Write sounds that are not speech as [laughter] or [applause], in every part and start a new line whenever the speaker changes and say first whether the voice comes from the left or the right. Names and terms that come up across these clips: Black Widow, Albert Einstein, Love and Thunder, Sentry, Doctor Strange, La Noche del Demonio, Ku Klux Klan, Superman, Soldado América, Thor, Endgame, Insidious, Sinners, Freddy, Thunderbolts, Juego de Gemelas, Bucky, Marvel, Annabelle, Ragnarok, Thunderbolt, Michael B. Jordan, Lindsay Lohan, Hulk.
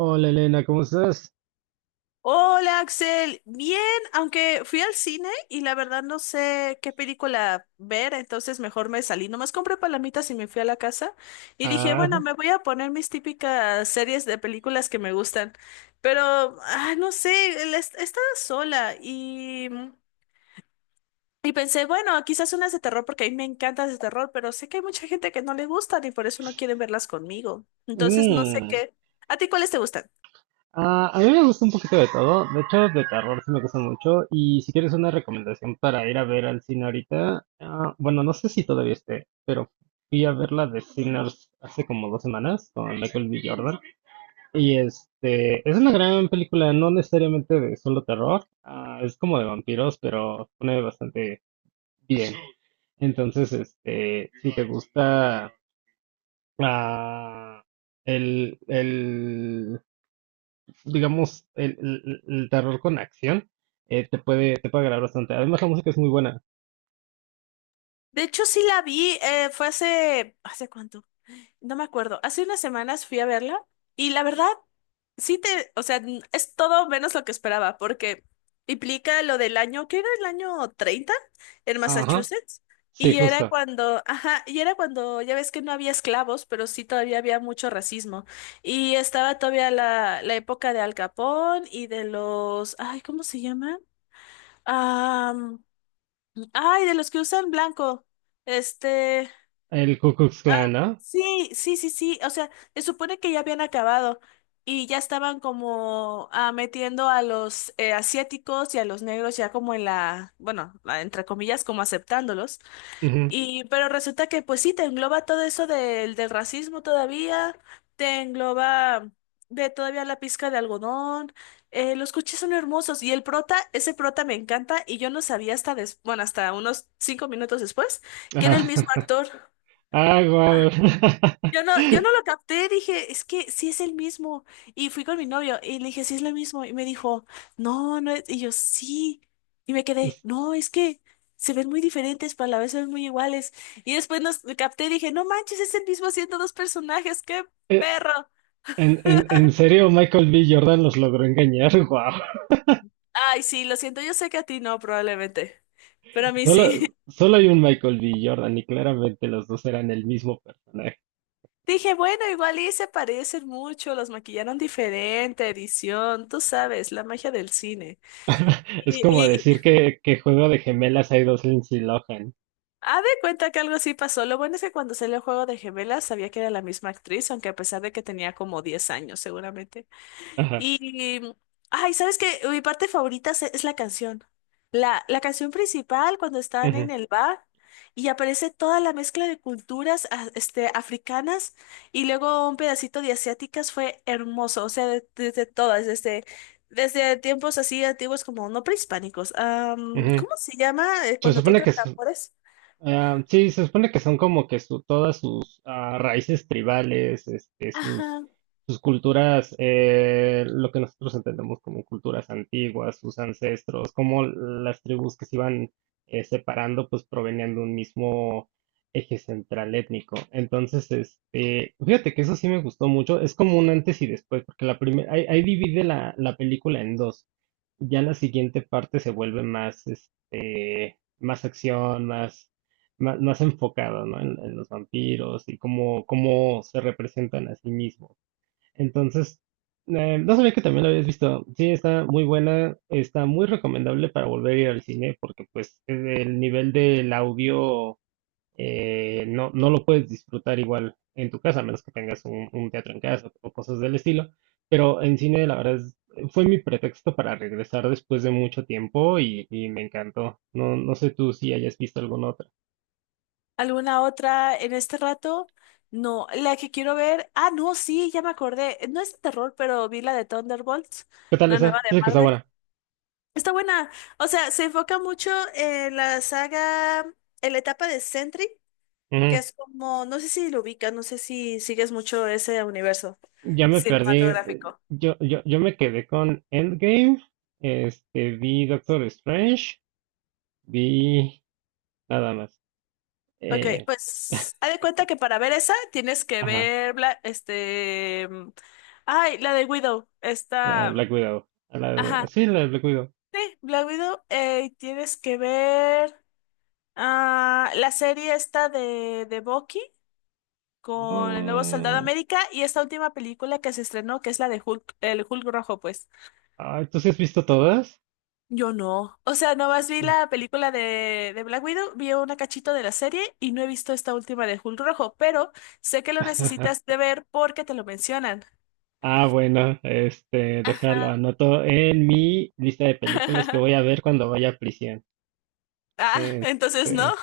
right: Hola Elena, ¿cómo estás?
left: Hola Axel, bien, aunque fui al cine y la verdad no sé qué película ver, entonces mejor me salí. Nomás compré palomitas y me fui a la casa y dije, bueno,
right: Ah,
left: me voy a poner mis típicas series de películas que me gustan, pero no sé, estaba sola y pensé, bueno, quizás unas de terror porque a mí me encantan de terror, pero sé que hay mucha gente que no le gustan y por eso no quieren verlas conmigo. Entonces no sé
right: mm.
left: qué. ¿A ti cuáles te gustan?
right: A mí me gusta un poquito de todo, de hecho de terror sí me gusta mucho. Y si quieres una recomendación para ir a ver al cine ahorita, bueno, no sé si todavía esté, pero fui a ver la de Sinners hace como dos semanas con Michael B. Jordan, y este es una gran película, no necesariamente de solo terror. Es como de vampiros, pero pone bastante bien. Entonces, este, si te gusta... ah, el, el, digamos, el terror con acción, te puede agradar bastante. Además, la música es muy buena.
left: De hecho, sí la vi, fue hace, ¿hace cuánto? No me acuerdo. Hace unas semanas fui a verla y la verdad, sí te, o sea, es todo menos lo que esperaba, porque implica lo del año, que era el año 30 en
right: Ajá,
left: Massachusetts,
right: sí,
left: y era
right: justo.
left: cuando, ajá, y era cuando ya ves que no había esclavos, pero sí todavía había mucho racismo. Y estaba todavía la época de Al Capone y de los, ay, ¿cómo se llaman? Ah, ay, de los que usan blanco. Este.
right: El Ku Klux Klan, ¿no?
left: Sí, sí, sí, sí. O sea, se supone que ya habían acabado y ya estaban como metiendo a los asiáticos y a los negros ya como en la, bueno, entre comillas, como aceptándolos.
right: Ujú.
left: Y, pero resulta que pues sí, te engloba todo eso del racismo todavía, te engloba de todavía la pizca de algodón. Los coches son hermosos y el prota, ese prota me encanta y yo no sabía hasta, bueno, hasta unos 5 minutos después que era el mismo
right: [laughs]
left: actor.
right: Ah, guau.
left: Yo no lo
right: [laughs]
left: capté, dije, es que sí es el mismo. Y fui con mi novio y le dije, sí es lo mismo. Y me dijo, no, no es. Y yo, sí. Y me quedé, no, es que se ven muy diferentes, pero a la vez se ven muy iguales. Y después nos capté y dije, no manches, es el mismo haciendo dos personajes, qué
right: Eh,
left: perro.
right: En serio, Michael B. Jordan los logró engañar. [laughs] Wow.
left: Ay, sí, lo siento, yo sé que a ti no, probablemente. Pero a mí sí.
right: Solo, solo hay un Michael B. Jordan y claramente los dos eran el mismo personaje.
left: [laughs] Dije, bueno, igual y se parecen mucho, los maquillaron diferente, edición, tú sabes, la magia del cine.
right: [laughs] Es como
left: Y,
right: decir que, Juego de Gemelas hay dos Lindsay Lohan.
left: de cuenta que algo sí pasó. Lo bueno es que cuando salió el juego de gemelas sabía que era la misma actriz, aunque a pesar de que tenía como 10 años seguramente.
right: Ajá,
left: Y, ay, ¿sabes qué? Mi parte favorita es la canción. La canción principal cuando están en
right: ujú,
left: el bar y aparece toda la mezcla de culturas este, africanas y luego un pedacito de asiáticas fue hermoso. O sea, desde tiempos así antiguos como no prehispánicos.
right: ujú.
left: ¿Cómo se llama
right: Se
left: cuando
right: supone
left: tocan
right: que se...
left: tambores?
right: ah, sí, se supone que son como que su, todas sus raíces tribales, este, sus,
left: Ajá.
right: sus culturas, lo que nosotros entendemos como culturas antiguas, sus ancestros, como las tribus que se iban separando, pues provenían de un mismo eje central étnico. Entonces, este, fíjate que eso sí me gustó mucho, es como un antes y después, porque la primera, ahí, ahí divide la, la película en dos. Ya la siguiente parte se vuelve más, este, más acción, más más enfocado, ¿no? En los vampiros y cómo, cómo se representan a sí mismos. Entonces, no sabía que también lo habías visto. Sí, está muy buena, está muy recomendable para volver a ir al cine, porque pues el nivel del audio no, no lo puedes disfrutar igual en tu casa, a menos que tengas un teatro en casa o cosas del estilo. Pero en cine, la verdad es, fue mi pretexto para regresar después de mucho tiempo y me encantó. No, no sé tú si hayas visto alguna otra.
left: ¿Alguna otra en este rato? No, la que quiero ver. No, sí, ya me acordé. No es de terror, pero vi la de Thunderbolts,
right: ¿Qué tal
left: la nueva
right: esa?
left: de
right: Dice que está
left: Marvel.
right: buena.
left: Está buena. O sea, se enfoca mucho en la saga, en la etapa de Sentry, que
right: Ujú.
left: es como, no sé si lo ubicas, no sé si sigues mucho ese universo
right: Ya me perdí.
left: cinematográfico.
right: Yo, yo me quedé con Endgame. Este, vi Doctor Strange. Vi nada más.
left: Ok,
right: Eh,
left: pues
right: [laughs]
left: haz de cuenta que para ver esa tienes que
right: ajá,
left: ver, este, ay, la de Widow,
right: la de
left: esta.
right: Black Widow.
left: Ajá,
right: Sí, la de Black Widow.
left: sí, Black Widow, tienes que ver la serie esta de Bucky con el nuevo Soldado
right: Mm,
left: América y esta última película que se estrenó, que es la de Hulk, el Hulk rojo, pues.
right: ay, ¿tú sí has visto todas?
left: Yo no. O sea, nomás vi la película de Black Widow, vi una cachito de la serie y no he visto esta última de Hulk rojo, pero sé que lo necesitas
right: [laughs]
left: de ver porque te lo mencionan.
right: Ah, bueno, este, déjalo,
left: Ajá.
right: anoto en mi lista de películas que voy
left: [laughs]
right: a ver cuando vaya a prisión.
left: Entonces
right: Este.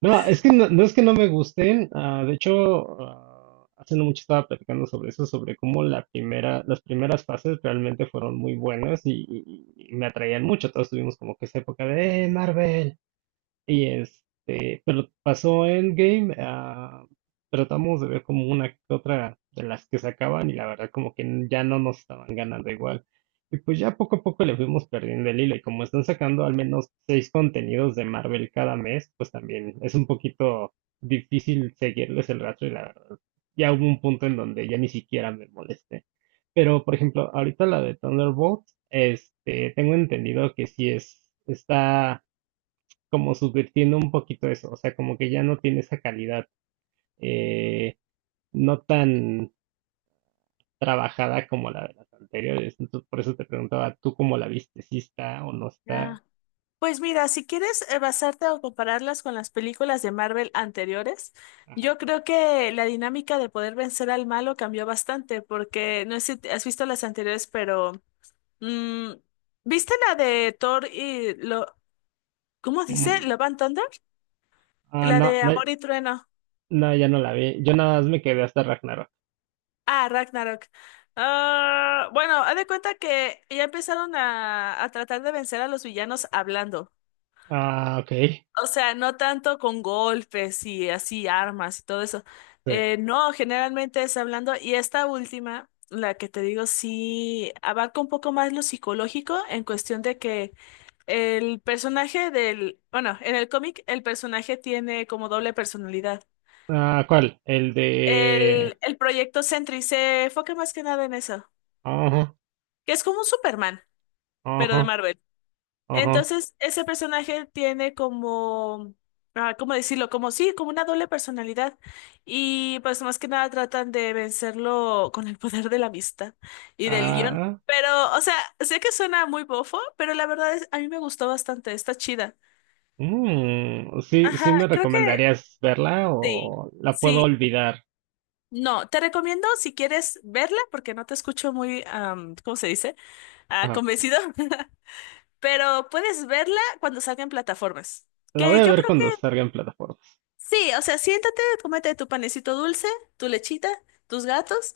right: No, es que no, no es que no me gusten. De hecho, hace no mucho estaba platicando sobre eso, sobre cómo la primera, las primeras fases realmente fueron muy buenas, y me atraían mucho. Todos tuvimos como que esa época de Marvel". Y este, pero pasó Endgame. Tratamos de ver como una que otra de las que sacaban y la verdad como que ya no nos estaban ganando igual. Y pues ya poco a poco le fuimos perdiendo el hilo, y como están sacando al menos seis contenidos de Marvel cada mes, pues también es un poquito difícil seguirles el rastro, y la verdad ya hubo un punto en donde ya ni siquiera me molesté. Pero por ejemplo, ahorita la de Thunderbolt, este, tengo entendido que sí es, está como subvirtiendo un poquito eso, o sea, como que ya no tiene esa calidad eh, no tan trabajada como la de las anteriores. Entonces, por eso te preguntaba, ¿tú cómo la viste? ¿Si está o no está?
left: no. Pues mira, si quieres basarte o compararlas con las películas de Marvel anteriores,
right: Ajá.
left: yo creo que la dinámica de poder vencer al malo cambió bastante, porque no sé si has visto las anteriores, pero mm, ¿viste la de Thor y lo, ¿cómo dice?
right: Mm,
left: ¿Love and Thunder?
right: ah,
left: La
right: no,
left: de
right: no,
left: Amor y Trueno.
right: no, ya no la vi. Yo nada más me quedé hasta Ragnarok.
left: Ah, Ragnarok. Ah, bueno, haz de cuenta que ya empezaron a tratar de vencer a los villanos hablando.
right: Ah, ok.
left: O sea, no tanto con golpes y así armas y todo eso.
right: Sí.
left: No, generalmente es hablando. Y esta última, la que te digo, sí abarca un poco más lo psicológico en cuestión de que el personaje del, bueno, en el cómic el personaje tiene como doble personalidad.
right: Ah, ¿cuál? El de...
left: El proyecto Sentry se enfoca más que nada en eso,
right: Ajá,
left: que es como un Superman, pero
right: ajá,
left: de Marvel.
right: ajá.
left: Entonces, ese personaje tiene como, ¿cómo decirlo? Como sí, como una doble personalidad. Y pues más que nada tratan de vencerlo con el poder de la amistad y del guión.
right: Ah,
left: Pero, o sea, sé que suena muy bofo, pero la verdad es, a mí me gustó bastante, está chida.
right: mm, sí, ¿sí
left: Ajá,
right: me
left: creo que
right: recomendarías verla
left: sí.
right: o la puedo
left: Sí.
right: olvidar?
left: No, te recomiendo si quieres verla, porque no te escucho muy, ¿cómo se dice? Convencido. [laughs] Pero puedes verla cuando salga en plataformas.
right: La voy
left: Que
right: a
left: yo
right: ver
left: creo.
right: cuando salga en plataformas.
left: Sí, o sea, siéntate, cómete tu panecito dulce, tu lechita, tus gatos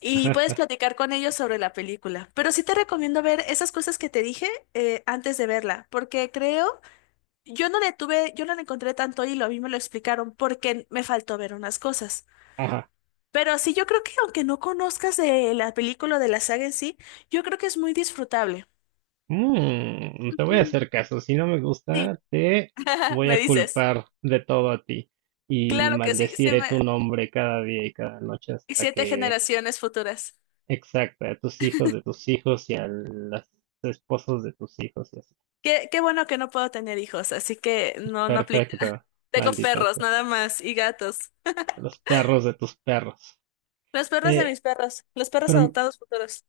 left: y puedes
right: [laughs]
left: platicar con ellos sobre la película. Pero sí te recomiendo ver esas cosas que te dije antes de verla, porque creo, yo no le tuve, yo no le encontré tanto hilo, a mí me lo explicaron porque me faltó ver unas cosas.
right: Ajá.
left: Pero sí, yo creo que aunque no conozcas de la película o de la saga en sí, yo creo que es muy disfrutable.
right: Mm, te voy a
left: Ujú,
right: hacer caso. Si no me
left: sí,
right: gusta, te
left: [laughs]
right: voy
left: me
right: a
left: dices.
right: culpar de todo a ti y
left: Claro que sí, sí
right: maldeciré tu
left: me...
right: nombre cada día y cada noche
left: y
right: hasta
left: siete
right: que...
left: generaciones futuras.
right: exacta a tus hijos de tus hijos y a los esposos de tus hijos y así.
left: Qué bueno que no puedo tener hijos, así que no, no aplica.
right: Perfecto,
left: [laughs] Tengo
right: maldita
left: perros
right: sea.
left: nada más y gatos.
right: A los perros de tus perros.
left: Los perros de
right: Eh,
left: mis perros, los perros
right: pero...
left: adoptados futuros.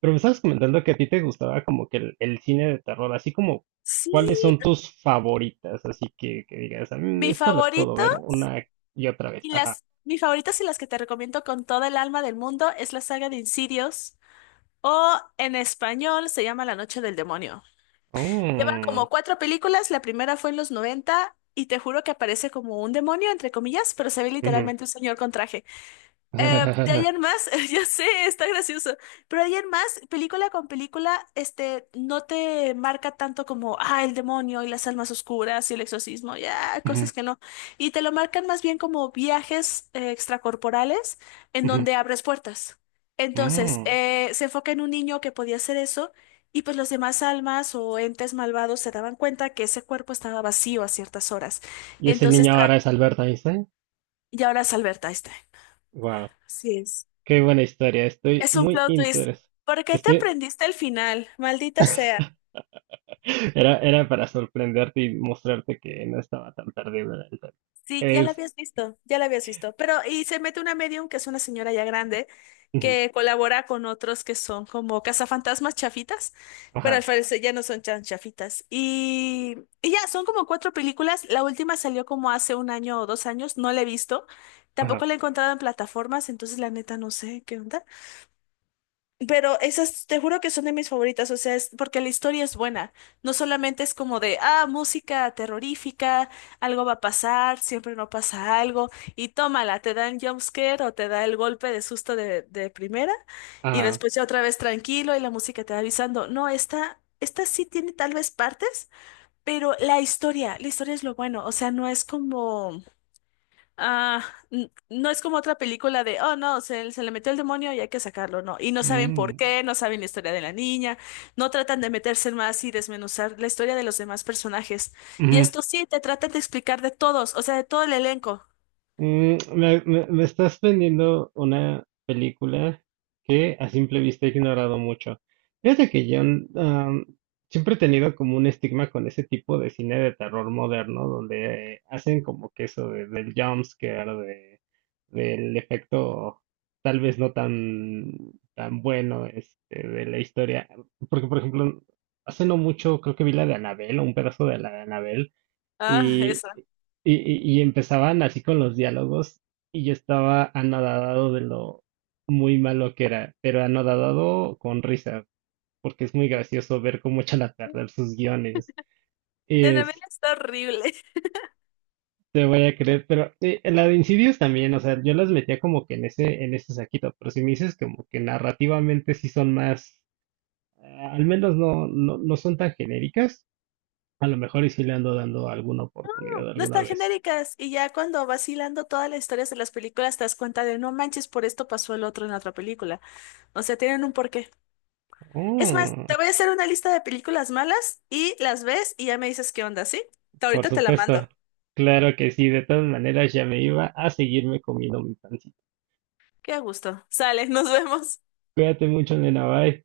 right: pero me estabas comentando que a ti te gustaba como que el cine de terror, así como,
left: Sí,
right: ¿cuáles son tus favoritas? Así que digas, "Mm,
left: mi
right: estas las puedo
left: favorito
right: ver una y otra vez".
left: y
right: Ajá.
left: mis favoritas y las que te recomiendo con toda el alma del mundo es la saga de Insidious o en español se llama La Noche del Demonio. Llevan
right: Mm,
left: como cuatro películas, la primera fue en los 90 y te juro que aparece como un demonio, entre comillas, pero se ve
right: ujú,
left: literalmente un señor con traje. De ahí
right: [laughs]
left: en más, [laughs] ya sé, está gracioso, pero de ahí en más, película con película, este, no te marca tanto como, el demonio y las almas oscuras y el exorcismo, ya,
right: ujú,
left: cosas que no, y te lo marcan más bien como viajes extracorporales en
right: ujú,
left: donde abres puertas. Entonces,
right: mm.
left: se enfoca en un niño que podía hacer eso y pues los demás almas o entes malvados se daban cuenta que ese cuerpo estaba vacío a ciertas horas.
right: Y ese
left: Entonces,
right: niño ahora es Albert Einstein.
left: y ahora es Alberta, ahí está.
right: Wow,
left: Así es.
right: qué buena historia. Estoy
left: Es un
right: muy
left: plot twist.
right: interesado.
left: ¿Por qué te
right: Estoy...
left: aprendiste el final? Maldita sea.
right: [laughs] era, era para sorprenderte y mostrarte que no estaba tan perdido en tema.
left: Sí, ya la
right: Es.
left: habías visto, ya la habías visto. Pero, y se mete una medium, que es una señora ya grande,
right: Ujú,
left: que colabora con otros que son como cazafantasmas chafitas, pero al
right: ajá,
left: parecer ya no son tan chafitas. Y ya, son como cuatro películas. La última salió como hace un año o 2 años, no la he visto. Tampoco
right: ajá,
left: la he encontrado en plataformas, entonces la neta no sé qué onda. Pero esas, te juro que son de mis favoritas, o sea, es porque la historia es buena. No solamente es como de, música terrorífica, algo va a pasar, siempre no pasa algo, y tómala, te dan jumpscare o te da el golpe de susto de primera, y
right: ajá.
left: después ya otra vez tranquilo y la música te va avisando. No, esta sí tiene tal vez partes, pero la historia es lo bueno, o sea, no es como. Ah, no es como otra película de, oh no, se le metió el demonio y hay que sacarlo, no. Y no saben por qué, no saben la historia de la niña, no tratan de meterse más y desmenuzar la historia de los demás personajes. Y
right: mm,
left: esto sí, te tratan de explicar de todos, o sea, de todo el elenco.
right: Mm, me, me estás vendiendo una película que a simple vista he ignorado mucho. Fíjate que yo mm, siempre he tenido como un estigma con ese tipo de cine de terror moderno, donde hacen como que eso del jumpscare, de, del efecto tal vez no tan, tan bueno este, de la historia. Porque, por ejemplo, hace no mucho creo que vi la de Annabelle o un pedazo de la de Annabelle,
left: Ah,
right: y,
left: esa.
right: y empezaban así con los diálogos, y yo estaba anodadado de lo muy malo que era, pero anodadado con risa, porque es muy gracioso ver cómo [laughs] echa la tarde sus guiones.
left: Annabelle
right: Es...
left: está horrible. [laughs]
right: te voy a creer, pero la de Insidious también, o sea, yo las metía como que en ese saquito, pero si me dices como que narrativamente sí son más, al menos no, no, no son tan genéricas, a lo mejor y sí le ando dando alguna oportunidad
left: No
right: alguna
left: están
right: vez.
left: genéricas. Y ya cuando vacilando todas las historias de las películas te das cuenta de, no manches, por esto pasó el otro en la otra película. O sea, tienen un porqué. Es más, te
right: Oh.
left: voy a hacer una lista de películas malas y las ves y ya me dices qué onda, ¿sí?
right: Por
left: Ahorita te la
right: supuesto,
left: mando.
right: claro que sí, de todas maneras ya me iba a seguirme comiendo mi pancito.
left: Qué gusto. Sale, nos vemos.
right: Cuídate mucho, nena, bye.